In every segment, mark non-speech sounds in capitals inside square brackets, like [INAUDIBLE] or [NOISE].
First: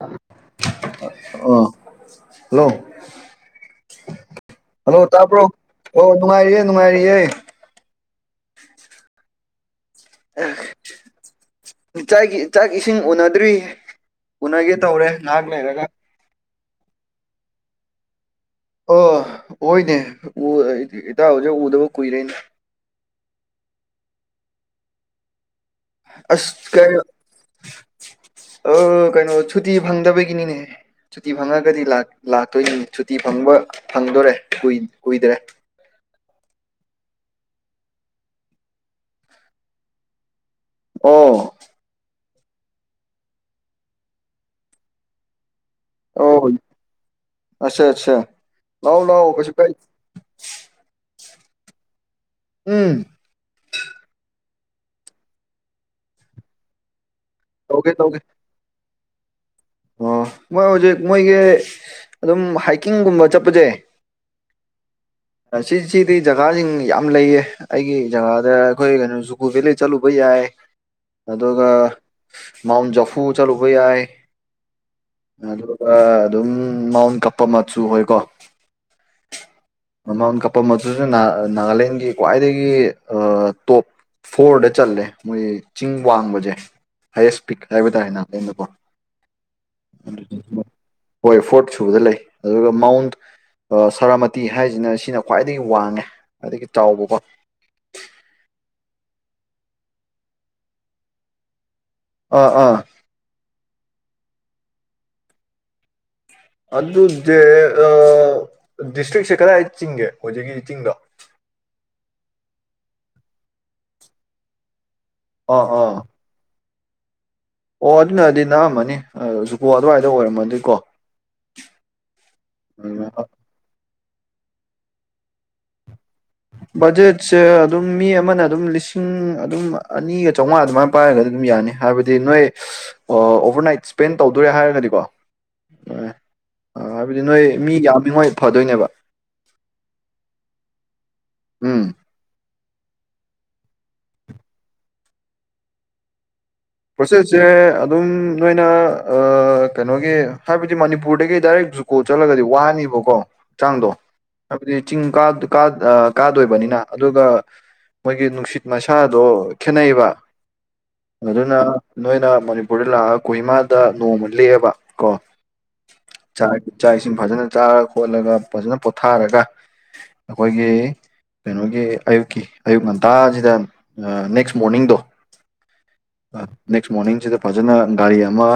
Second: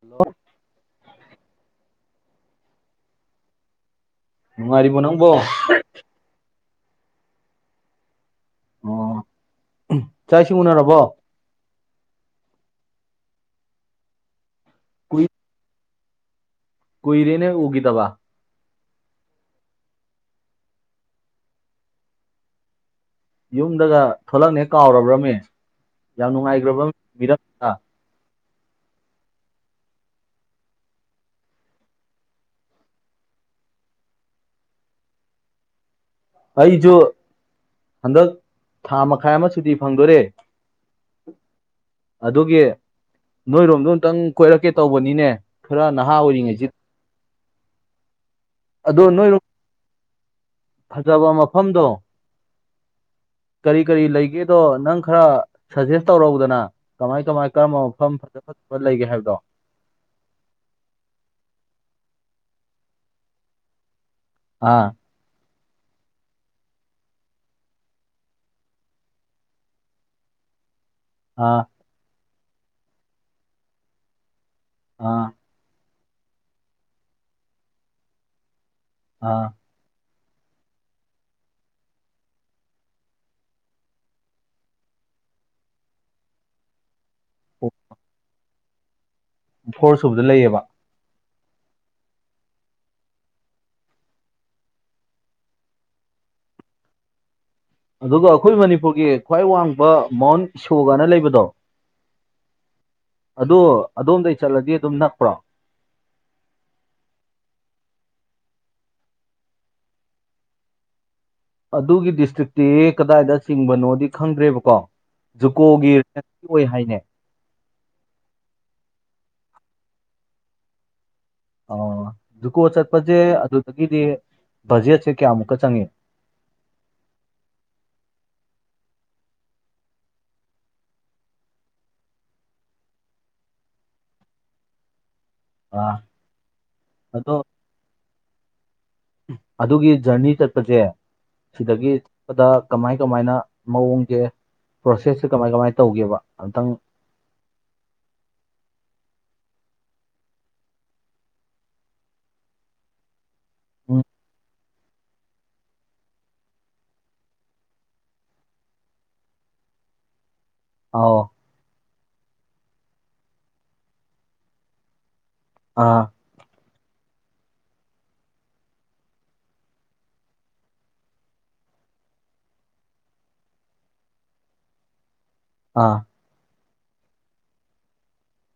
hello ꯑ hello ꯍꯜ ꯅꯨꯡꯉꯥꯏꯔꯤꯕꯣ ꯅꯪꯕꯣ ꯇꯥꯄ꯭ꯔꯣ ꯑꯣ ꯅꯨꯡꯉꯥꯏꯔꯤ ꯃꯥꯏꯔꯤꯑꯌꯦ ꯑꯣ ꯆꯥꯛ ꯏꯁꯤꯡ ꯎꯅꯔꯕꯣ ꯆꯥꯛꯒꯤ ꯆꯥꯛ ꯏꯁꯤꯡ ꯎꯅꯗ꯭ꯔꯤ ꯎꯅꯒꯤꯦ ꯇꯧꯔꯦ ꯉꯥꯏꯍꯥꯛ ꯂꯩꯔꯒ ꯀꯣꯏꯔꯦꯅꯦ ꯎꯒꯤꯗꯕ ꯑ ꯑꯣꯏꯣꯏꯅꯦ ꯏꯇ ꯍꯧꯖꯤꯛ ꯎꯗꯕ ꯀꯨꯏꯔꯦꯅꯦ ꯌꯨꯝꯗꯒ ꯊꯂꯛꯅꯦ ꯀꯥꯎꯔꯕ꯭ꯔꯅꯦ ꯌꯥꯝ ꯑꯁ ꯅꯨꯡꯉꯥꯏꯈ꯭ꯔꯕ ꯀꯩꯅꯣ ꯃꯤꯝ ꯑ ꯀꯩꯅꯣ ꯁꯨꯇꯤ ꯐꯪꯗꯕꯒꯤꯅꯤꯅꯦ ꯁꯨꯇꯤ ꯐꯪꯉꯒꯗꯤ ꯂꯥꯛꯇꯣꯏꯅꯤ ꯁꯨꯇꯤ ꯐꯪꯕ ꯐꯪꯗꯣꯔꯦ ꯀꯨꯏꯗ꯭ꯔꯦ [UNINTELLIGIBLE] ꯑꯩꯁꯨ ꯍꯟꯗꯛ ꯊꯥ ꯃꯈꯥꯏ ꯑꯃ ꯁꯨꯇꯤ ꯐꯪꯗꯣꯔꯦ ꯑꯣ ꯑꯗꯨꯒꯤ ꯅꯣꯏꯔꯣꯝꯗꯣ ꯑꯃꯨꯛꯇꯪ ꯀꯣꯏꯔꯛꯀꯦ ꯇꯧꯕꯅꯤꯅꯦ ꯈꯔ ꯅꯍꯥ ꯑꯣꯏꯔꯤꯉꯦꯁꯤ ꯑꯆꯥ ꯑꯆꯥ ꯂꯑꯣ ꯂꯑꯣ ꯅꯣꯏꯔꯣꯝ ꯀꯁꯨ ꯀꯥꯏ ꯐꯖꯕ ꯃꯐꯝꯗꯣ ꯎꯝ ꯀꯔꯤ ꯀꯔꯤ ꯂꯩꯒꯦ ꯑꯗꯣ ꯅꯪ ꯈꯔ ꯁꯖꯦꯁ ꯇꯧꯔꯎꯗꯅ ꯀꯃꯥꯏ ꯀꯃꯥꯏ ꯀꯔꯝꯕ ꯇꯧꯒꯦ ꯃꯐꯝ ꯇꯧꯒꯦ ꯐꯖ ꯐ ꯍ ꯂꯩꯒꯦ ꯍꯥꯏꯕꯗꯣ ꯑꯣ ꯃꯣꯏ ꯍꯧꯖꯤꯛ ꯃꯣꯏꯒꯤ ꯑꯗꯨꯝ ꯍꯥꯏꯀꯤꯡꯒꯨꯝꯕ ꯆꯠꯄꯁꯦ ꯑꯥ ꯁꯤꯁꯤꯗꯤ ꯖꯒꯥꯁꯤꯡ ꯌꯥꯝ ꯂꯩꯌꯦ ꯑꯩꯒꯤ ꯖꯒꯥꯗ ꯑꯩꯈꯣꯏ ꯀꯩꯅꯣ ꯖꯨꯀꯨ ꯚꯦꯂꯤ ꯆꯠꯂꯨꯕ ꯌꯥꯏ ꯑꯥ ꯑꯗꯨꯒ ꯃꯥꯎꯟ ꯖꯐꯨ ꯆꯠꯂꯨꯕ ꯌꯥꯏ ꯑꯥ ꯑꯗꯨꯒ ꯑꯗꯨꯝ ꯃꯥꯎꯟ ꯀꯞꯄ ꯃꯆꯨ ꯑꯣꯏꯀꯣ ꯑꯥ ꯃꯥꯎꯟ ꯀꯄ ꯑꯗꯨꯁꯨ ꯅꯥꯒꯥꯂꯦꯟꯒꯤ ꯈ꯭ꯋꯥꯏꯗꯒꯤ ꯇꯣꯞ ꯐꯣꯔꯗ ꯆꯜꯂꯦ ꯃꯣꯏ ꯆꯤꯡ ꯋꯥꯡꯕꯁꯦ ꯍꯥꯏꯌꯦꯁ ꯄꯤꯛ ꯍꯥꯏꯕ ꯇꯥꯥꯏꯦꯅ ꯑꯩꯅꯀꯣ ꯐꯣꯔ ꯁꯨꯕꯗ ꯂꯩꯌꯦꯕ ꯍꯣꯏ ꯐꯣꯔꯠ ꯁꯨꯕꯗ ꯂꯩ ꯑꯗꯨꯒ ꯃꯥꯎꯟ ꯁꯔꯥꯃꯇꯤ ꯍꯥꯏꯁꯤꯅ ꯁꯤꯅ ꯈ꯭ꯋꯥꯏꯗꯒꯤ ꯋꯥꯡꯉꯦ ꯈ꯭ꯋꯥꯏꯗꯒꯤ ꯆꯥꯎꯕꯀꯣ ꯑꯗꯨꯒ ꯑꯩꯈꯣꯏ ꯃꯅꯤꯄꯨꯔꯒꯤ ꯈ꯭ꯋꯥꯏ ꯋꯥꯡꯕ ꯃꯥꯎꯟ ꯏꯁꯣꯒꯅ ꯂꯩꯕꯗꯣ ꯑꯥ ꯑꯥ ꯑꯗꯣꯝꯗꯒꯤꯩ ꯆꯠꯂꯗꯤ ꯑꯗꯨꯝ ꯅꯛꯄ꯭ꯔꯣ ꯑꯗꯨ ꯑꯗꯨꯖꯦ ꯑ ꯗꯤꯁꯇ꯭ꯔꯤꯛꯁꯦ ꯀꯗꯥꯏ ꯆꯤꯡꯒꯦ ꯍꯧꯖꯤꯛꯀꯤ ꯆꯤꯡꯗꯣ ꯑꯗꯨꯒꯤ ꯗꯤꯁꯇ꯭ꯔꯤꯛꯇꯤ ꯀꯗꯥꯏꯗ ꯆꯤꯡꯕꯅꯣꯗꯤ ꯈꯪꯗ꯭ꯔꯦꯕꯀꯣ ꯑꯥ ꯖꯨꯀꯣꯒꯤ ꯑꯥ ꯑꯣꯏ ꯍꯥꯏꯅꯦ ꯑꯣ ꯑꯗꯨꯅꯗꯤ ꯅꯅꯥꯑꯝꯃꯅꯤ ꯖꯨꯀꯣ ꯑꯗꯨꯋꯥꯏꯗ ꯑꯣꯏꯔꯝꯃꯗꯤꯀꯣ ꯑ ꯖꯨꯀꯣ ꯎꯝ, ꯆꯠꯄꯁꯦ ꯑꯗꯨꯗꯒꯤꯗꯤ ꯖꯤꯁꯦ ꯀ ꯑꯃꯨꯀ ꯆꯪꯉꯦ ꯕꯖꯦꯠꯁꯦ ꯑꯗꯨꯝ ꯃꯤ ꯑꯃꯅ ꯑꯗꯨꯝ ꯂꯤꯁꯤꯡ ꯑꯗꯨꯝ ꯑꯅꯤꯒ ꯆꯥꯝꯃꯉꯥ ꯑꯗꯨꯃꯥꯏꯅ ꯄꯥꯏꯔꯒ ꯑꯗꯨꯝ ꯌꯥꯅꯤ ꯍꯥꯏꯕꯗꯤ ꯅꯣꯏ ꯑꯣꯚꯔ ꯏꯠ ꯏꯁꯄꯦꯟ ꯇꯧꯗꯣꯔꯦ ꯍꯥꯏꯔꯒꯗꯤꯀꯣ ꯑꯥ ꯑꯣ ꯑꯥ ꯍꯥꯏꯕꯗꯤ ꯑꯗꯣ ꯅꯣꯏ ꯃꯤ ꯌꯥꯝꯃꯤꯉꯣꯏ ꯐꯗꯣꯏꯅꯦꯕ ꯑꯗꯨꯒꯤ ꯖꯔꯅꯤ ꯆꯠꯄꯁꯦ ꯎꯝ ꯁꯤꯗꯒꯤ ꯆꯠꯄꯗ ꯀꯃꯥꯏ ꯀꯃꯥꯏꯅ ꯃꯑꯣꯡꯁꯦ ꯄ꯭ꯔꯣꯁꯦꯁꯁꯦ ꯀꯃꯥꯏ ꯀꯃꯥꯏꯅ ꯇꯧꯒꯦꯕ ꯑꯝꯇꯪ ꯄ꯭ꯔꯣꯁꯦꯁꯁꯦ ꯑꯗꯨꯝ ꯅꯣꯏꯅ ꯀꯩꯅꯣꯒꯤ ꯍꯥꯏꯕꯗꯤ ꯃꯅꯤꯄꯨꯔꯗꯒꯤ ꯗꯥꯏꯔꯦꯛ ꯖꯨꯀꯣ ꯆꯠꯂꯒꯗꯤ ꯋꯥꯅꯤꯕꯀꯣ ꯍꯛꯆꯥꯡꯗꯣ ꯎꯝ ꯍꯥꯏꯕꯗꯤ ꯆꯤꯡ ꯀꯥꯗꯣꯏꯕꯅꯤꯅ ꯑꯗꯨꯒ ꯃꯣꯏꯒꯤ ꯅꯨꯡꯁꯤꯠ ꯃꯁꯥꯗꯣ ꯈꯦꯠꯅꯩꯕ ꯑ ꯑꯗꯨꯅ ꯅꯣꯏꯅ ꯃꯅꯤꯄꯨꯔꯗ ꯂꯥꯛꯑ ꯀꯣꯍꯤꯃꯥꯗ ꯅꯣꯡꯃ ꯂꯦꯛꯑꯦꯕ ꯀꯣ ꯑꯥ ꯏꯥꯛ ꯏꯁꯤꯡ ꯐꯖꯅ ꯆꯥꯔ ꯈꯣꯠꯂꯒ ꯐꯖꯅ ꯄꯣꯊꯥꯔꯒ ꯑꯩꯈꯣꯏꯒꯤ ꯀꯩꯅꯣꯒꯤ ꯑꯌꯨꯛꯀꯤ ꯑꯌꯨꯛ ꯉꯟꯇꯥꯁꯤꯗ ꯅꯦꯛꯁ ꯃꯣꯔꯅꯤꯡꯗꯣ ꯑꯥ ꯅꯦꯛꯁ ꯃꯣꯔꯅꯤꯡꯁꯤꯗ ꯐꯖꯅ ꯒꯥꯔꯤ ꯑꯃ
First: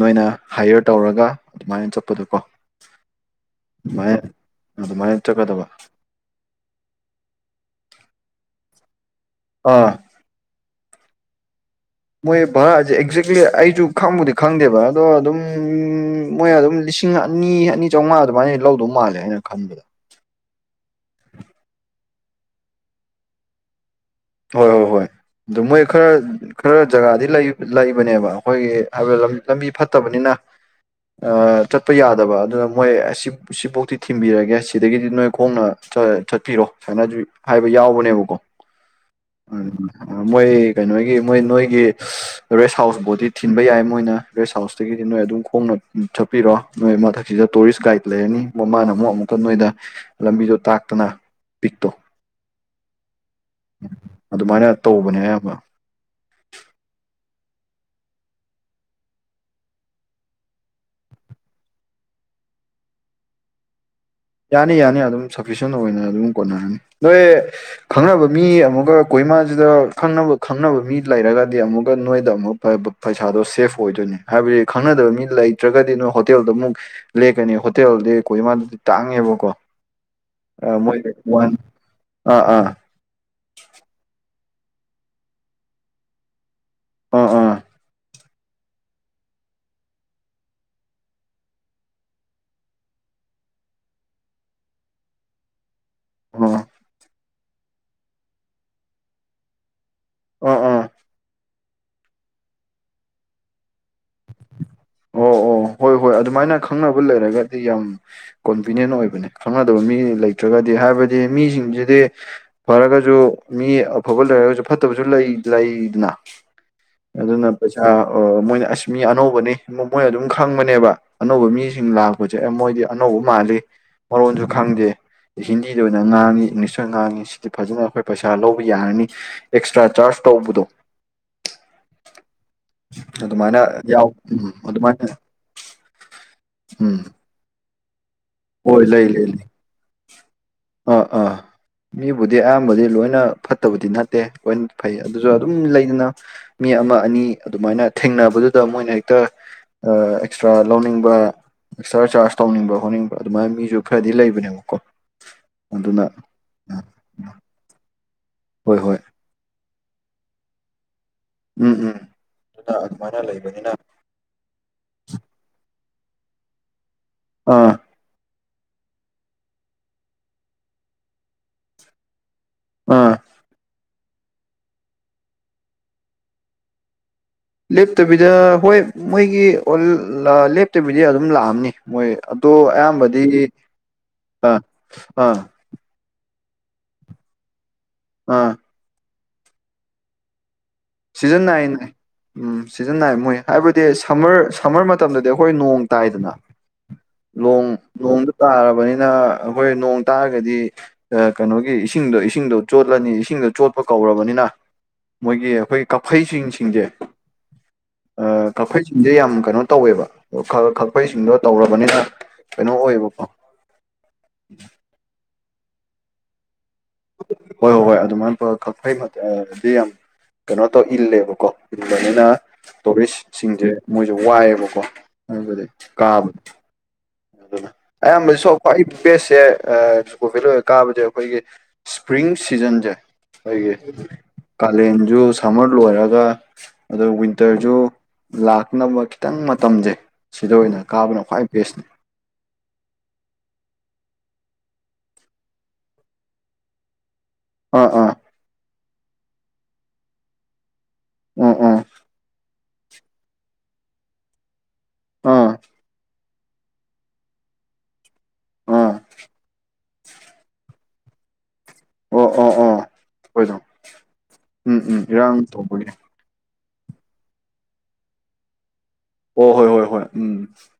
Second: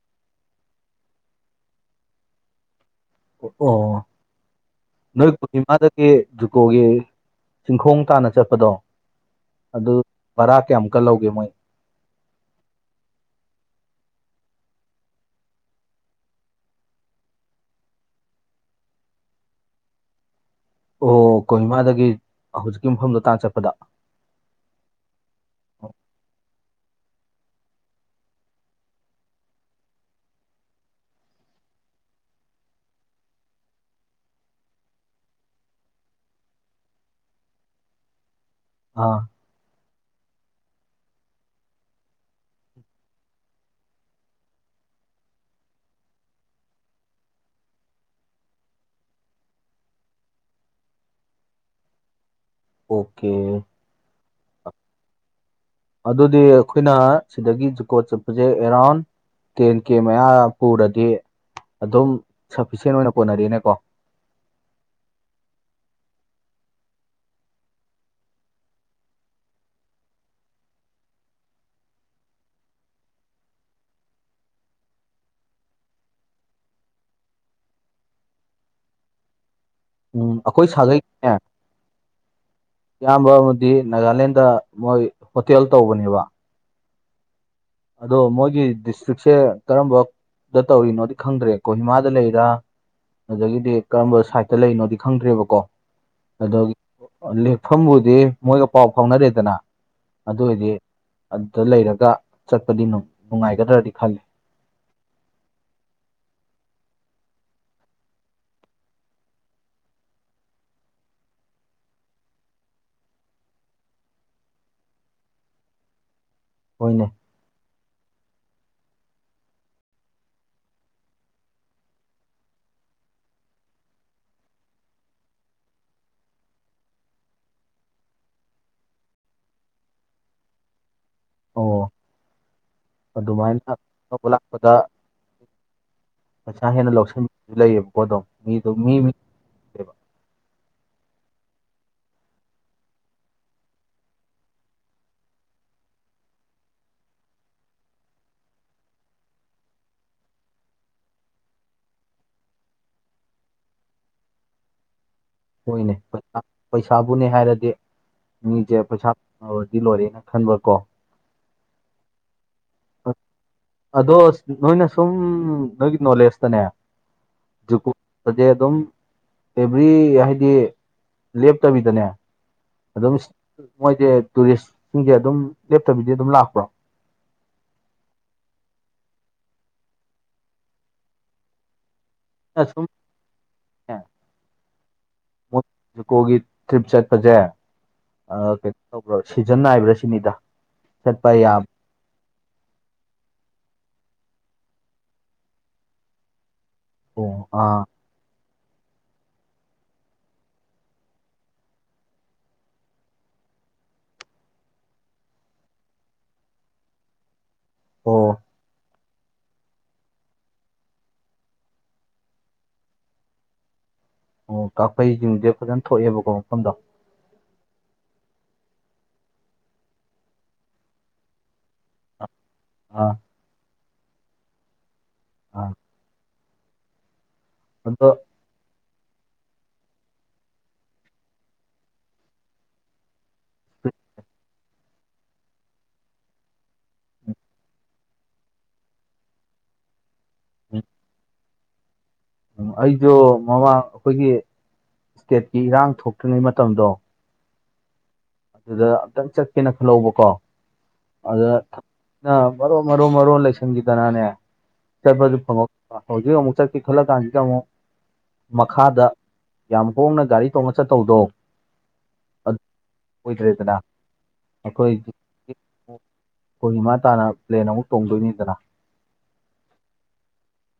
ꯅꯣꯏꯅ ꯍꯥꯏꯌꯔ ꯇꯧꯔꯒ ꯑꯗꯨꯃꯥꯏꯅ ꯆꯠꯄꯗ ꯀꯣ ꯑꯣ ꯑꯗꯨꯃꯥꯏꯅ ꯅꯣꯏ ꯆꯠꯀꯗꯕ ꯀꯍꯤꯃꯥꯗꯗꯒꯤ ꯖꯨꯀꯣꯒꯤ ꯆꯤꯡꯈꯣꯡ ꯃꯈ ꯇꯥꯅ ꯆꯠꯄꯗꯣ ꯑꯥ ꯑꯗꯨ ꯚꯔꯥ ꯀꯌꯥꯃꯨꯛꯀ ꯂꯧꯒꯦ ꯃꯣꯏ ꯃꯣꯏ ꯚꯥꯔꯥꯁꯦ ꯑꯦꯛꯖꯦꯛꯂꯤ ꯑꯩꯁꯨ ꯈꯪꯕꯨꯗꯤ ꯈꯪꯗꯦꯕ ꯑꯗꯣ ꯑꯗꯨꯝ ꯃꯣꯏ ꯑꯗꯨꯝ ꯂꯤꯁꯤꯡ ꯑꯅꯤ ꯑꯅꯤ ꯆꯥꯝꯃꯉꯥ ꯑꯗꯨꯃꯥꯏꯅ ꯂꯧꯗꯧ ꯃꯥꯜꯂꯦ ꯑꯩꯅ ꯈꯟꯕꯗ ꯑꯣ ꯀꯣꯍꯤꯃꯥꯗꯒꯤ ꯍꯧꯖꯤꯛꯀꯤ ꯃꯐꯝꯗꯣ ꯇꯥꯡ ꯆꯠꯄꯗ ꯍꯣꯏ ꯍꯣꯏ ꯍꯣꯏ ꯑꯗꯨ ꯃꯣꯏ ꯈꯔ ꯈꯔ ꯖꯒꯥꯗꯤ ꯂꯩꯕꯅꯦꯕ ꯑꯩꯈꯣꯏꯒꯤ ꯍꯥꯏꯕ ꯂꯝꯕꯤ ꯐꯠꯇꯕꯅꯤꯅ ꯆꯠꯄ ꯌꯥꯗꯕ ꯑꯗꯨꯅ ꯃꯣꯏ ꯑꯁꯤ ꯁꯤꯐꯥꯎꯇꯤ ꯊꯤꯟꯕꯤꯔꯒꯦ ꯁꯤꯗꯒꯤꯗꯤ ꯅꯣꯏ ꯈꯣꯡꯅ ꯆꯠꯄꯤꯔꯣ ꯁꯨꯃꯥꯏꯅ ꯍꯥꯏꯕ ꯌꯥꯎꯕꯅꯦꯕꯀꯣ ꯑꯥ ꯎꯝ ꯃꯣꯏ ꯀꯩꯅꯣꯒꯤ ꯃꯣꯏ ꯅꯣꯏꯒꯤ ꯔꯦꯁ ꯍꯥꯎꯁ ꯕꯣꯗꯤ ꯊꯤꯟꯕ ꯌꯥꯏ ꯃꯣꯏꯅ ꯔꯦꯁ ꯍꯥꯎꯁꯇꯒꯤ ꯑꯩꯗꯤ ꯅꯣꯏ ꯑꯗꯨꯝ ꯈꯣꯡꯅ ꯆꯠꯄꯤꯔꯣ ꯅꯣꯏ ꯃꯊꯛꯁꯤꯗ ꯇꯨꯔꯤꯁ ꯒꯥꯏꯗ ꯂꯩꯔꯅꯤ ꯃꯃꯥꯅ ꯑꯃꯨꯛ ꯑꯃꯨꯛꯀ ꯅꯣꯏꯗ ꯂꯝꯕꯤꯗꯣ ꯇꯥꯛꯇꯅ ꯄꯤꯛꯇꯣ ꯑꯣꯀꯦ ꯑꯗꯨꯃꯥꯏꯅ ꯇꯧꯕꯅꯦ ꯑꯌꯥꯝꯕ ꯑꯗꯨꯗꯤ ꯑꯩꯈꯣꯏꯅ ꯁꯤꯗꯒꯤ ꯖꯨꯀꯣ ꯆꯠꯄꯁꯦ ꯑꯦꯔꯥꯎꯟ ꯇꯦꯟ ꯀꯦ ꯃꯌꯥ ꯄꯨꯔꯗꯤ ꯑꯗꯨꯝ ꯁꯐꯤꯁꯦꯟ ꯑꯣꯏꯅ ꯀꯣꯟꯅꯔꯤꯅꯦꯀꯣ ꯌꯥꯅꯤ ꯌꯥꯅꯤ ꯑꯗꯨꯝ ꯁꯐꯤꯁꯦꯟ ꯑꯣꯏꯅ ꯑꯗꯨꯝ ꯀꯣꯟꯅꯔꯅꯤ ꯅꯣꯏ ꯈꯪꯅꯕ ꯃꯤ ꯑꯃꯒ ꯀ ꯏꯃꯥꯁꯤꯗ ꯈꯪꯅꯕ ꯈꯪꯅꯕ ꯃꯤ ꯂꯩꯔꯒꯗꯤ ꯑꯃꯨꯛꯀ ꯅꯣꯏꯗ ꯑꯃꯨꯛ ꯄꯩꯁꯥꯗꯣ ꯁꯦꯐ ꯑꯣꯏꯗꯣꯏꯅꯦ ꯍꯥꯏꯕꯗꯤ ꯈꯪꯅꯗꯕ ꯃꯤ ꯂꯩꯇ꯭ꯔꯒꯗꯤ ꯅꯣꯏ ꯍꯣꯇꯦꯜꯗ ꯑꯃꯨꯛ ꯂꯦꯛꯀꯅꯤ ꯍꯣꯇꯦꯜꯗꯤ ꯑꯩꯈꯃꯗ ꯇꯥꯡꯉꯦꯕꯀꯣ ꯎꯝ ꯑꯩꯈꯣꯏ ꯃꯣꯏꯅ ꯁꯥꯒꯩꯅꯦ ꯋꯥꯟ ꯑꯥ ꯑꯥ ꯏꯌꯥꯝꯕ ꯑꯃꯗꯤ ꯅꯥꯒꯥꯂꯦꯟꯗ ꯃꯣꯏ ꯍꯣꯇꯦꯜ ꯇꯧꯕꯅꯦꯕ ꯎꯝ ꯎꯝ ꯑꯗꯣ ꯃꯣꯏꯒꯤ ꯗꯤꯁꯇ꯭ꯔꯤꯛꯁꯦ ꯀꯔꯝꯕꯗ ꯇꯧꯔꯤꯅꯣꯗꯤ ꯈꯪꯗ꯭ꯔꯦ ꯀꯣꯍꯤꯃꯥꯗ ꯂꯩꯔ ꯑꯗꯒꯤꯗꯤ ꯀꯔꯝꯕ ꯁꯥꯏꯠꯇ ꯂꯩꯅꯣꯗꯤ ꯈꯪꯗ꯭ꯦꯕꯀꯣ ꯑꯥ ꯑꯒꯤ ꯂꯦꯛꯐꯝꯕꯨꯗꯤ ꯃꯣꯏꯒ ꯄꯥꯎ ꯐꯥꯎꯅꯔꯦꯗꯅ ꯑꯗꯨ ꯑꯥ ꯑꯣꯏꯔꯗꯤ ꯑꯥ ꯑꯗꯨꯗ ꯂꯩꯔꯒ ꯆꯠꯄꯗꯤ ꯅꯨꯡꯉꯥꯏꯒꯗ꯭ꯔꯗꯤ ꯈꯂꯦ ꯑꯣ ꯑꯣ ꯍꯣꯏ ꯍꯣꯏ ꯑꯗꯨꯃꯥꯏꯅ ꯈꯪꯅꯕ ꯂꯩꯔꯒꯗꯤ ꯌꯥꯝ ꯀꯣꯟꯚꯤꯅꯤꯌꯦꯟ ꯑꯣꯏꯕꯅꯦ ꯈꯪꯅꯗꯕ ꯃꯤ ꯂꯩꯇ꯭ꯔꯒꯗꯤ ꯍꯥꯏꯕꯗꯤ ꯃꯤꯁꯤꯡꯁꯤꯗꯤ ꯐꯔꯒꯁꯨ ꯃꯤ ꯑꯐꯕ ꯂꯩꯔꯒꯁꯨ ꯐꯠꯇꯕ ꯀ ꯂꯩꯗꯅ ꯍꯣꯏꯅꯦ ꯑꯗꯨꯅ ꯄꯩꯁꯥ ꯃꯣꯏꯅ ꯑꯁ ꯃꯤ ꯑꯅꯧꯕꯅꯤ ꯃꯣꯏꯅ ꯑꯗꯨꯝ ꯈꯪꯕꯅꯦꯕ ꯑꯅꯧꯕ ꯃꯤꯁꯤꯡ ꯂꯥꯛꯄꯁꯦ ꯑꯦ ꯃꯣꯏꯗꯤ ꯑꯅꯧꯕ ꯃꯥꯜꯂꯤ ꯃꯔꯣꯟꯁꯨ ꯈꯪꯗꯦ ꯍꯤꯟꯗꯤꯗ ꯑꯣꯏꯅ ꯉꯥꯡꯉꯤ ꯏꯪꯂꯤꯁꯇ ꯑꯣꯏꯅ ꯉꯥꯡꯉꯤ ꯁꯤꯗꯤ ꯐꯖꯅ ꯑꯩꯈꯣꯏ ꯄꯩꯁꯥ ꯂꯧꯕ ꯌꯥꯔꯅꯤ ꯑꯦꯛꯁꯇ꯭ꯔꯥ ꯆꯥꯔꯖ ꯇꯧꯕꯗꯣ ꯑꯣ ꯑꯗꯨꯃꯥꯏꯅ ꯌꯥꯎ ꯎꯝ ꯂꯥꯛꯄꯗ ꯑꯗꯨꯃꯥꯏꯅ ꯄꯩꯁꯥ ꯍꯦꯟꯅ ꯎꯝ ꯂꯧꯁꯤꯟꯕꯁꯨ ꯂꯩꯌꯦꯕ ꯍꯗ ꯃꯤꯗꯨ ꯃꯤꯦꯕ ꯑ ꯑꯥ ꯃꯤꯕꯨꯗꯤ ꯑꯌꯥꯝꯕꯗꯤ ꯂꯣꯏꯅ ꯐꯠꯇꯕꯗꯤ ꯅꯠꯇꯦ ꯂꯣꯏꯅ ꯐꯩ ꯑꯗꯨꯁꯨ ꯑꯗꯨꯝ ꯂꯩꯗꯅ ꯑ ꯑꯃ ꯑꯅꯤ ꯑꯗꯨꯃꯥꯏꯅ ꯊꯦꯡꯅꯕꯗꯨꯗ ꯃꯣꯏꯅ ꯍꯦꯛꯇ ꯑꯦꯛꯁꯇ꯭ꯔꯥ ꯂꯧꯅꯤꯡꯕ ꯑꯦꯛꯁꯇ꯭ꯔꯥ ꯆꯥꯔꯖ ꯇꯧꯅꯤꯡꯕ ꯈꯣꯠꯅꯤꯡꯕ ꯑꯗꯨꯃꯥꯏꯅ ꯃꯤꯁꯨ ꯈꯔꯗꯤ ꯂꯩꯕꯅꯦꯕꯀꯣ ꯍꯣꯏꯅꯦ ꯑꯗꯨꯅ ꯄꯩꯁꯥꯕꯨꯅꯦ ꯍꯥꯏꯔꯗꯤ ꯍꯣꯏ ꯃꯤꯁꯦ ꯍꯣꯏ ꯄꯩꯁꯥ ꯗꯤ ꯂꯣꯏꯔꯦꯅ ꯈꯟꯕ ꯀꯣ ꯎꯝ ꯎꯝ ꯑꯗꯨꯅ ꯑꯗꯨꯃꯥꯏꯅ ꯂꯩꯕꯅꯤꯅ ꯑꯗꯣ ꯅꯣꯏꯅ ꯁꯨꯝ ꯅꯣꯏꯒꯤ ꯅꯣꯂꯦꯖꯇꯅꯦ ꯑꯥ ꯗꯦ ꯑꯗꯨꯝ ꯑꯦꯕ꯭ꯔꯤ ꯍꯥꯏꯗꯤ ꯂꯦꯞꯇꯕꯤꯗꯅꯦ ꯑꯥ ꯑꯗꯨꯝ ꯃꯣꯏꯁꯦ ꯇꯨꯔꯤꯁꯁꯤꯡꯁꯦ ꯑꯗꯨꯝ ꯂꯦꯞꯇꯕꯤꯗꯤ ꯑꯗꯨꯝ ꯂꯥꯛꯄ꯭ꯔꯣ ꯂꯦꯞꯇꯕꯤꯗ ꯍꯣꯏ ꯃꯣꯏꯒꯤ ꯂꯦꯞꯇꯕꯤꯗ ꯑꯗꯨꯝ ꯂꯥꯛꯑꯝꯅꯤ ꯃꯣꯏ ꯑꯗꯣ ꯁꯨꯝ ꯑꯌꯥꯝꯕꯗꯤ ꯅꯦ ꯑꯥ ꯑꯥ ꯃꯣꯏ ꯖꯨꯀꯣꯒꯤ ꯇ꯭ꯔꯤꯞ ꯆꯠꯄꯁꯦ ꯑꯥ ꯀꯩꯅꯣ ꯇꯧꯕ꯭ꯔꯥ ꯁꯤꯖꯟ ꯅꯥꯏꯕ꯭ꯔꯥ ꯁꯤꯅꯤꯗ ꯆꯠꯄ ꯁꯤꯖꯟ ꯌꯥꯕ ꯅꯥꯏꯅꯦ ꯎꯝ ꯁꯤꯖꯟ ꯅꯥꯏꯟ ꯃꯣꯏ ꯍꯥꯏꯕꯗꯤ ꯁꯝꯃꯔ ꯁꯝꯃꯔ ꯃꯇꯝꯗꯗꯤ ꯑꯩꯈꯣꯏ ꯅꯣꯡ ꯇꯥꯏꯗꯅ ꯑꯣ ꯅꯣꯡ ꯑꯥ ꯅꯣꯡꯗ ꯇꯥꯔꯕꯅꯤꯅ ꯑꯩꯈꯣꯏ ꯅꯣꯡ ꯇꯥꯔꯒꯗꯤ ꯀꯩꯅꯣꯒꯤ ꯏꯁꯤꯡꯗꯣ ꯏꯁꯤꯡꯗꯣ ꯆꯣꯠꯂꯅꯤ ꯏꯁꯤꯡ ꯆꯣꯠꯄ ꯀꯧꯔꯕꯅꯤꯅ ꯃꯣꯏꯒꯤ ꯑꯩꯈꯣꯏꯒꯤ ꯀꯥꯐꯩ ꯁꯤꯡꯁꯦ ꯑꯣ ꯁꯤꯡꯁꯦ ꯌꯥꯝ ꯀꯩꯅꯣ ꯇꯧꯋꯦꯕ ꯈꯛꯄꯩꯁꯤꯡꯗꯣ ꯇꯧꯔꯕꯅꯤꯅ ꯀꯩꯅꯣ ꯑꯣꯏꯌꯦ ꯄꯄ ꯑꯣ ꯀꯥꯐꯩꯁꯤꯡꯁꯦ ꯐꯖꯅ ꯊꯣꯛꯑꯦꯕꯀꯣ ꯃꯐꯝꯗꯣ ꯍꯣꯏ ꯍꯣꯏ ꯍꯣꯏ ꯑꯗꯨꯃꯥꯏꯅ ꯈꯛ ꯐꯩꯗꯤ ꯌꯥꯝ ꯀꯩꯅꯣ ꯇꯧ ꯏꯜꯂꯦꯕꯀꯣ ꯏꯜꯕꯅꯤꯅ ꯑꯥ ꯇꯨꯔꯤꯁ ꯁꯤꯡꯁꯦ ꯃꯣꯏꯁꯦ ꯋꯥꯏꯑꯦꯕꯀꯣ ꯑꯗꯨꯒꯗꯤ ꯑꯥ ꯀꯥꯕꯗ ꯑꯗꯣ ꯑꯌꯥꯝꯕꯥ ꯁꯣ ꯄꯥꯏ ꯕꯦꯁꯁꯦ ꯀꯣ ꯚꯦꯂꯔꯒ ꯀꯥꯕꯁꯦ ꯑꯩꯈꯣꯏꯒꯤ ꯁꯄ꯭ꯔꯤꯡ ꯁꯤꯖꯟꯁꯦ ꯑꯩꯈꯣꯏꯒꯤ ꯀꯥꯂꯦꯟꯖ ꯁꯝꯃꯔ ꯂꯣꯏꯔꯒ ꯑ ꯋꯤꯟꯇꯔꯖ ꯂꯥꯛꯅꯕ ꯈꯤꯇꯪ ꯃꯇꯝꯁꯦ ꯁꯤꯗ ꯑꯣꯏꯅ ꯀꯥꯕꯅ ꯈ꯭ꯋꯥꯏ ꯕꯦꯁꯅꯤ ꯎꯝ ꯑꯩꯁꯨ ꯃꯃꯥꯡ ꯑꯩꯈꯣꯏꯒꯤ ꯏꯁꯇꯦꯠꯀꯤ ꯏꯔꯥꯡ ꯊꯣꯛꯇ꯭ꯔꯤꯉꯩ ꯃꯇꯝꯗꯣ ꯑ ꯑ ꯑꯗꯨꯗ ꯑꯝꯇꯪ ꯆꯠꯀꯦꯅ ꯈꯜꯍꯧꯕꯀꯣ ꯑꯗ ꯑꯥ ꯑꯥ ꯃꯔꯨ ꯃꯔꯨ ꯃꯔꯣꯟ ꯂꯩꯁꯟꯈꯤꯗꯅꯅꯦ ꯆꯠꯄꯁꯨ ꯑꯥ ꯐꯪꯉ ꯍꯧꯖꯤꯛ ꯑꯃꯨ ꯆꯠꯀꯦ ꯈꯜꯂꯀꯥꯟꯖꯤꯗ ꯑꯃꯨꯛ ꯑꯥ ꯃꯈꯥꯗ ꯌꯥꯝ ꯍꯣꯡꯅ ꯒꯥꯔꯤ ꯇꯣꯡꯉ ꯆꯠꯇꯧꯗꯣ ꯑꯣ ꯑꯣ ꯑꯗꯨ ꯑꯣ ꯑꯣꯏꯗꯣ ꯑꯣꯏꯗ꯭ꯔꯦꯗꯅ ꯎꯝ ꯎꯝ ꯏꯔꯥꯡ ꯇꯧꯕꯒꯤ ꯍꯈꯣꯏ ꯏꯃꯥ ꯇꯥꯅ ꯄ꯭ꯂꯦꯟ ꯑꯃꯨꯛ ꯇꯣꯡꯗꯣꯏꯅꯤꯗꯅ ꯑꯣ ꯍꯣꯏ ꯍꯣꯏ ꯍꯣꯏ ꯎꯝ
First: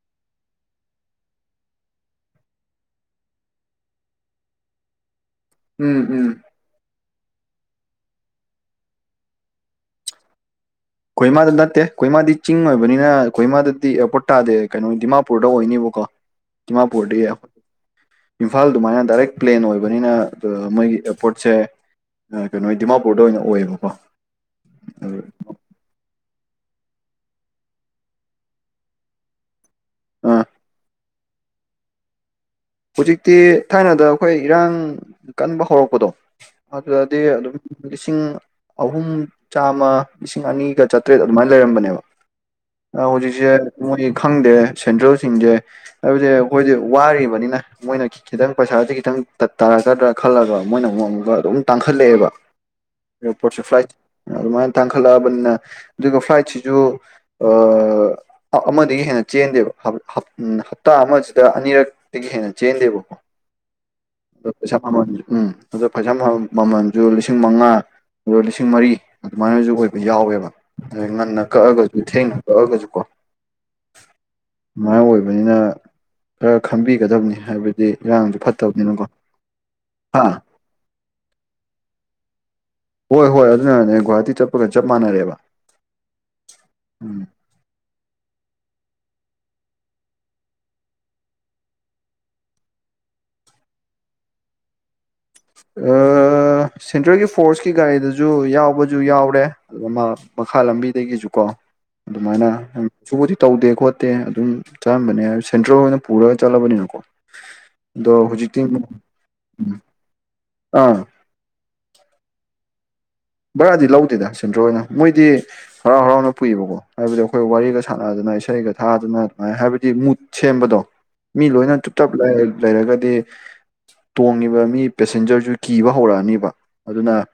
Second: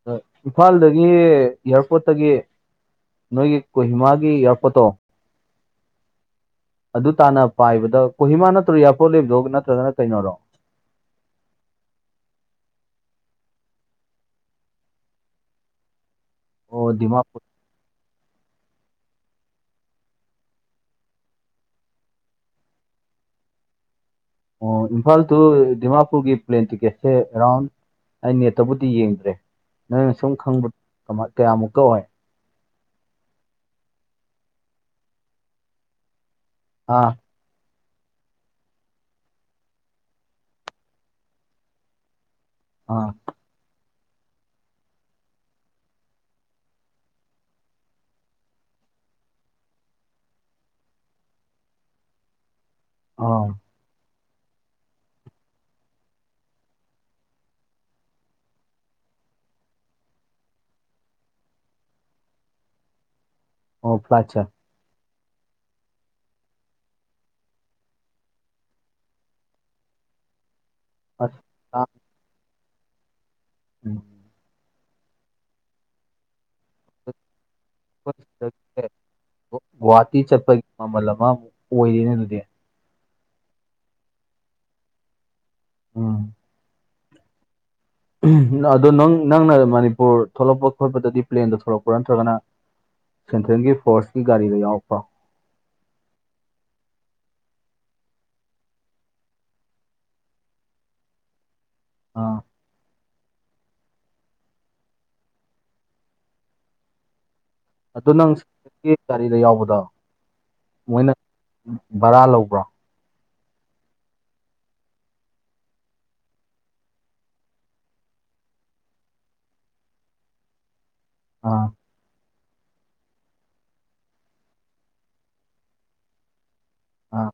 ꯑꯗ ꯏꯝꯐꯥꯜꯗꯒꯤ ꯏꯌꯥꯔꯄꯣꯔꯠꯇꯒꯤ ꯅꯣꯏꯒꯤ ꯀꯣꯍꯤꯃꯥꯒꯤ ꯌꯥꯔꯛꯄꯣꯠꯇꯣ ꯎꯝ ꯎꯝ ꯑꯗꯨ ꯇꯥꯅ ꯄꯥꯏꯕꯗ ꯀꯣꯍꯤꯃꯥ ꯅꯠꯇ꯭ꯔꯣ ꯏꯌꯥꯔꯄꯣꯠ ꯂꯩꯕꯗꯣ ꯅꯠꯇ꯭ꯔꯒꯅ ꯀꯩꯅꯔꯣ ꯑꯩꯈꯣꯏꯃꯥꯗ ꯅꯠꯇꯦ ꯑꯩꯈꯣꯏꯃꯥꯗꯤ ꯆꯤꯡ ꯑꯣꯏꯕꯅꯤꯅ ꯈꯣꯏꯃꯥꯗꯗꯤ ꯑꯦꯌꯥꯔꯄꯣꯔꯠ ꯇꯥꯗꯦ ꯀꯩꯅꯣ ꯗꯤꯃꯥꯄꯨꯔꯗ ꯑꯣꯏꯅꯤꯕꯣ ꯑꯣ ꯗꯤꯃꯥꯄꯨꯔꯗꯒꯤ ꯗꯤꯃꯥꯄꯨꯔ ꯏꯝꯐꯥꯜ ꯑꯗꯨꯃꯥꯏꯅ ꯗꯥꯏꯔꯦꯛ ꯄ꯭ꯂꯦꯟ ꯑꯣꯏꯕꯅꯤꯅ ꯃꯣꯏꯒꯤ ꯑꯦꯔꯄꯣꯔꯠꯁꯦ ꯀꯩꯅꯣ ꯗꯤꯃꯥꯄꯨꯔꯗ ꯑꯣꯏꯅ ꯑꯣꯏꯌꯦꯕꯀꯣ ꯑꯣ ꯏꯝꯐꯥꯜ ꯇꯨ ꯗꯤꯃꯥ ꯄꯨꯒꯤ ꯄ꯭ꯂꯦꯟ ꯇꯤꯀꯦꯠꯁꯦ ꯑꯦꯔꯥꯎꯟ ꯑꯩ ꯅꯦꯠꯇꯕꯨꯗꯤ ꯌꯦꯡꯗ꯭ꯔꯦ ꯅꯪꯅ ꯁꯨꯝ ꯑ ꯈꯪꯕ ꯀꯌꯥꯃꯨꯛꯀ ꯑꯣꯏ ꯍꯧꯖꯤꯛꯇꯤ ꯊꯥꯏꯅꯗ ꯑꯩꯈꯣꯏ ꯏꯔꯥꯡ ꯀꯟꯕ ꯍꯧꯔꯛꯄꯗꯣ ꯑꯥ ꯑꯗꯨꯗꯗꯤ ꯑꯗꯨꯝ ꯂꯤꯁꯤꯡ ꯑꯍꯨꯝ ꯆꯥꯝꯃ ꯂꯤꯁꯤꯡ ꯑꯅꯤꯒ ꯆꯥꯇ꯭ꯔꯦꯠ ꯑꯗꯨꯃꯥꯏꯅ ꯂꯩꯔꯝꯕꯅꯦꯕ ꯑꯥ ꯍꯧꯖꯤꯁꯤ ꯃꯣꯏ ꯈꯪꯗꯦ ꯁꯦꯟꯇ꯭ꯔꯦꯜꯁꯤꯡꯁꯦ ꯍꯥꯏꯕꯗꯤꯦ ꯑꯩꯈꯣꯏꯁꯦ ꯋꯥꯔꯤꯕꯅꯤꯅ ꯃꯣꯏꯅ ꯈꯤꯇꯪ ꯄꯩꯁꯥꯥꯁ ꯈꯤꯇꯪ ꯇꯥꯔꯛꯀꯗ꯭ꯔꯥ ꯈꯜꯂꯒ ꯃꯣꯏꯅ ꯑꯃꯨꯛ ꯑꯃꯨꯒ ꯑꯗꯨꯝ ꯇꯥꯡꯈꯠꯂꯛꯑꯦꯕ ꯑꯥ ꯑꯦꯔꯄꯣꯠꯁ ꯐ꯭ꯂꯥꯏꯠ ꯑꯗꯨꯃꯥꯏꯅ ꯇꯥꯡꯈꯠꯂꯛꯑꯕꯅꯤꯅ ꯑꯗꯨꯒ ꯐ꯭ꯂꯥꯏꯠꯁꯤꯁꯨ ꯑꯃꯗꯒꯤ ꯍꯦꯟ ꯆꯦꯟꯗꯦꯕ ꯍꯞꯇꯥ ꯑꯃꯁꯤꯗ ꯑꯅꯤꯔꯛꯇꯒꯤ ꯍꯦꯟꯅ ꯆꯦꯟꯗꯦꯕꯀꯣ ꯑꯣ ꯐ꯭ꯂꯥꯏꯠꯁꯦ [INAUDIBLE] ꯎꯝ ꯑꯗ ꯄꯩꯁꯥ ꯃꯃꯜꯁꯨ ꯂꯤꯁꯤꯡ ꯃꯉꯥ ꯑꯗꯣ ꯂꯤꯁꯤꯡ ꯃꯔꯤ ꯑꯗꯨꯃꯥꯏꯅꯁꯨ ꯑꯣꯏꯕ ꯌꯥꯎꯋꯦꯕ ꯑꯩ ꯑꯁ ꯉꯟꯅ ꯀꯛꯑꯒꯁꯨ ꯊꯦꯡꯅ ꯀꯛꯑꯒꯁꯨ ꯀꯣ ꯃꯥꯥꯏ ꯑꯣꯏꯕꯅꯤꯅ ꯈꯔ ꯈꯪꯕꯤꯒꯗꯕꯅꯤ ꯍꯥꯏꯕꯗꯨ ꯑꯗꯨ ꯏꯔꯥꯡꯁꯨ ꯐꯠꯇꯕꯅꯤꯅꯀꯣ ꯒꯨꯍꯥꯇꯤ ꯍꯥ ꯆꯠꯄꯒꯤ ꯃꯃꯜ ꯑꯃꯃꯨꯛ ꯑꯣꯏꯔꯦꯅꯦ ꯑꯗꯨꯗꯤ ꯍꯣꯏ ꯍꯣꯏ ꯑꯗꯨꯅꯅꯦ ꯒꯨꯧꯍꯥꯇꯤ ꯆꯠꯄꯒ ꯆꯞ ꯃꯥꯟꯅꯔꯦꯕ ꯎꯪ ꯎꯝ ꯎ ꯑꯗꯣ ꯅꯪ ꯅꯪꯅ ꯃꯅꯤꯄꯨꯔ ꯊꯣꯛꯂꯛꯄ ꯈꯣꯠꯄꯗꯗꯤ ꯄ꯭ꯂꯦꯟꯗ ꯊꯣꯛꯂꯛꯄ꯭ꯔꯥ ꯅꯠꯇ꯭ꯔꯒꯅ ꯁꯦꯟꯇ꯭ꯔꯦꯜꯒꯤ ꯐꯣꯔꯁꯀꯤ ꯒꯥꯔꯤꯗ ꯌꯥꯎꯔꯛꯄ ꯑ ꯁꯦꯟꯇ꯭ꯔꯦꯜꯒꯤ ꯐꯣꯔꯁꯀꯤ ꯒꯥꯔꯤꯗꯨꯁꯨ ꯌꯥꯎꯕꯁꯨ ꯌꯥꯎꯔꯦ ꯃꯈꯥ ꯂꯝꯕꯤꯗꯒꯤꯁꯨ ꯀꯣ ꯑꯥ ꯑꯗꯨꯃꯥꯏꯅ ꯁꯕꯨꯗꯤ ꯇꯧꯗꯦ ꯈꯣꯠꯇꯦ ꯑꯗꯨꯝ ꯆꯠꯂꯝꯝꯕꯅꯦ ꯁꯦꯟꯇ꯭ꯔꯦꯜ ꯑꯣꯏꯅ ꯄꯨꯔꯒ ꯆꯠꯂꯕꯅꯤꯅꯀꯣ ꯑꯗꯨ ꯑꯗꯣ ꯅꯪ ꯍꯧꯖꯤꯛꯇꯤ ꯁꯤꯒꯤ ꯒꯥꯔꯤꯗ ꯌꯥꯎꯕꯗꯣ ꯑꯥ ꯃꯣꯏꯅ ꯕꯔꯥ ꯂꯧꯕ꯭ꯔꯥ ꯚꯔꯥꯗꯤ ꯂꯧꯗꯦꯗ ꯁꯦꯟꯇ꯭ꯔꯣ ꯑꯣꯏꯅ ꯃꯣꯏꯗꯤ ꯍꯔꯥꯎ ꯍꯔꯥꯎꯅ ꯄꯨꯏꯕꯀꯣ ꯍꯥꯏꯕꯗꯤ ꯑꯩꯈꯣꯏ ꯋꯥꯔꯤꯒ ꯁꯥꯟꯅꯗꯅ ꯏꯁꯩꯒ ꯊꯥꯗꯅ ꯑꯗꯨꯃꯥꯏꯅ ꯍꯥꯏꯕꯗꯤ ꯃꯨꯠ ꯁꯦꯝꯕꯗꯣ ꯃꯤ ꯑꯥ ꯂꯣꯏꯅ ꯇꯞ ꯇꯞ ꯂꯩ ꯂꯩꯔꯒꯗꯤ ꯇꯣꯡꯉꯤꯕ ꯃꯤ ꯄꯦꯁꯦꯟꯖꯔꯁꯨ ꯀꯤꯕ ꯍꯧꯔꯛꯑꯅꯤꯕ ꯑꯗꯨꯅ ꯑꯥ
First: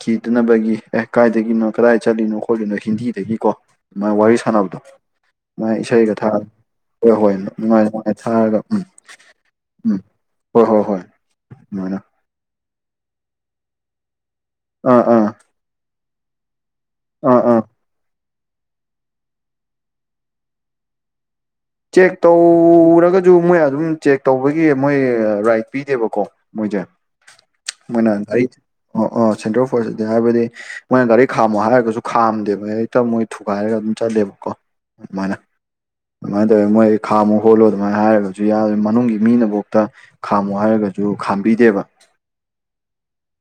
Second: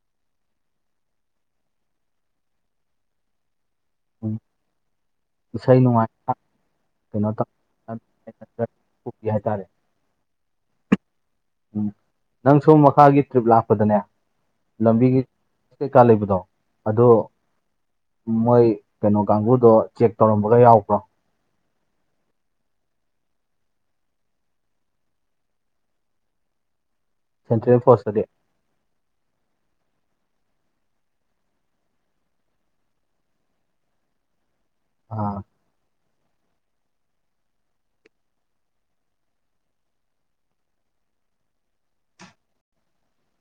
ꯈꯤꯗꯅꯕꯒꯤ ꯑꯦ ꯀꯥꯏꯗꯒꯤꯅꯣ ꯀꯗꯥꯏ ꯆꯠꯂꯤꯅꯣ ꯈꯣꯠꯂꯤꯅꯣ ꯍꯤꯟꯗꯤꯗꯒꯤꯀꯣ ꯃꯥꯥꯏ ꯎꯝ ꯋꯥꯔꯤ ꯁꯥꯟꯅꯕꯗꯣ ꯏꯁꯩ ꯃꯥꯥꯏ ꯅꯨꯡꯉꯥꯏ ꯏꯁꯩꯒ ꯊꯥꯔꯥ ꯍꯣꯏ ꯀꯩꯅꯣ ꯍꯣꯏ ꯇꯧ ꯅꯨꯡꯉꯥꯏ ꯅꯨꯡꯉꯥꯏ ꯊꯥꯔꯒ ꯎꯝ ꯄꯨꯕꯤ ꯍꯥꯏꯇꯥꯔꯦ ꯎꯝ ꯍꯣꯏ ꯍꯣꯏ ꯍꯣꯏ ꯎꯝ ꯑꯗꯨꯃꯥꯏꯅ ꯅꯪ ꯁꯣꯝ ꯃꯈꯥꯒꯤ ꯇ꯭ꯔꯤꯞ ꯂꯥꯛꯄꯗꯅꯦ ꯑꯥ ꯑꯥ ꯀꯥ ꯂꯩꯕꯗꯣ ꯑꯗꯣ ꯑꯥ ꯑꯥ ꯃꯣꯏ ꯀꯩꯅꯣ ꯀꯥꯡꯕꯨꯗꯣ ꯆꯦꯛ ꯇꯧꯔꯝꯕꯒ ꯌꯥꯎꯕ꯭ꯔꯣ ꯆꯦꯛ ꯇꯧꯔꯒꯁꯨ ꯃꯣꯏ ꯑꯗꯨꯝ ꯆꯦꯛ ꯇꯧꯕꯒꯤ ꯃꯣꯏ ꯔꯥꯏꯠ ꯄꯤꯗꯦꯕꯀꯣ ꯃꯣꯏ ꯁꯦꯟꯇ꯭ꯔꯦꯜ ꯃꯣꯏꯅ ꯐꯣꯔꯁꯇꯗꯤ ꯑꯩ ꯁꯦꯟꯇꯔ ꯐꯣꯔ ꯑꯗꯨ ꯍꯥꯏꯕꯗꯤ ꯃꯣꯏꯅ ꯒꯥꯔꯤ ꯈꯥꯝꯃꯣ ꯍꯥꯏꯔꯒꯁꯨ ꯈꯥꯝꯗꯦꯕ ꯍꯦꯛꯇ ꯃꯣꯏ ꯊꯨꯒꯥꯏꯔꯒ ꯑꯗꯨꯝ ꯆꯠꯂꯦꯕꯀꯣ ꯑꯥ ꯃꯥꯅ ꯑꯗꯨꯃꯥꯏꯅ ꯇꯧꯋꯦ ꯃꯣꯏ ꯈꯥꯝꯃꯣ ꯍꯣꯠꯂꯣ ꯑꯗꯨꯃꯥꯏꯅ ꯍꯥꯏꯔꯒꯁꯨ ꯌꯥ ꯃꯅꯨꯡꯒꯤ ꯃꯤꯅꯐꯧꯇ ꯈꯥꯝꯃꯣ ꯍꯥꯏꯔꯒꯁꯨ ꯈꯥꯝꯕꯤꯗꯦꯕ ꯗ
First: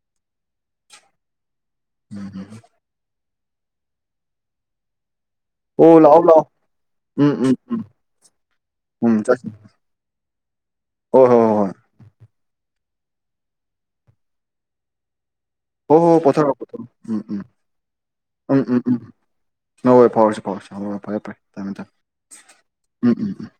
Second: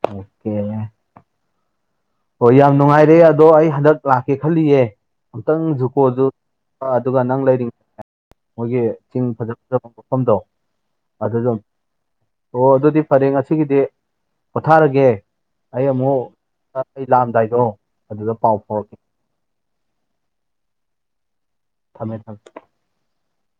ꯑꯣꯀꯦ ꯍꯣꯏ ꯌꯥꯝ ꯅꯨꯡꯉꯥꯏꯔꯦ ꯑꯗꯣ ꯑꯩ ꯍꯟꯗꯛ ꯂꯥꯛꯀꯦ ꯈꯜꯂꯤꯌꯦ ꯑꯃꯨꯛꯇꯪ ꯑꯣ ꯂꯥꯛꯑꯣ ꯖꯨꯀꯣꯁꯨ ꯂꯥꯛꯑꯣ ꯑꯗꯨꯒ ꯎꯝ ꯅꯪ ꯎꯝ ꯂꯩꯔꯤ ꯎꯝ ꯃꯣꯏꯒꯤ ꯎꯝ ꯆꯤꯡ ꯆꯠꯁꯤ ꯐꯖ ꯐꯖꯕ ꯃꯐꯝꯗꯣ ꯍꯣꯏ ꯑꯗꯨ ꯍꯣꯏ ꯑꯗꯨꯝ ꯍꯣꯏ ꯑꯣ ꯑꯗꯨꯗꯤ ꯐꯔꯦ ꯉꯁꯤꯒꯤꯗꯤ ꯄꯣꯊꯥꯔꯒꯦ ꯑꯩ ꯍꯣ ꯍꯣ ꯑꯃꯨꯛ ꯄꯣꯊꯥꯔꯣ ꯄꯣꯊꯔꯣ ꯑꯩ ꯎ ꯎꯝ ꯂꯥꯛꯑꯝꯗꯥꯏꯗꯣ ꯑꯗꯨꯗ ꯄꯥꯎ ꯎꯝ ꯎꯝ ꯎꯝ ꯐꯥꯎꯔꯛꯀꯦ ꯎꯝ ꯍ ꯍꯣꯏ ꯐꯥꯎꯔꯁꯤ ꯐꯥꯎꯔꯁꯤ ꯍ ꯐꯔꯦ ꯐꯔꯦ ꯊꯝꯃꯦ ꯊꯝꯃꯦ ꯎꯝ ꯎꯝ ꯎꯝ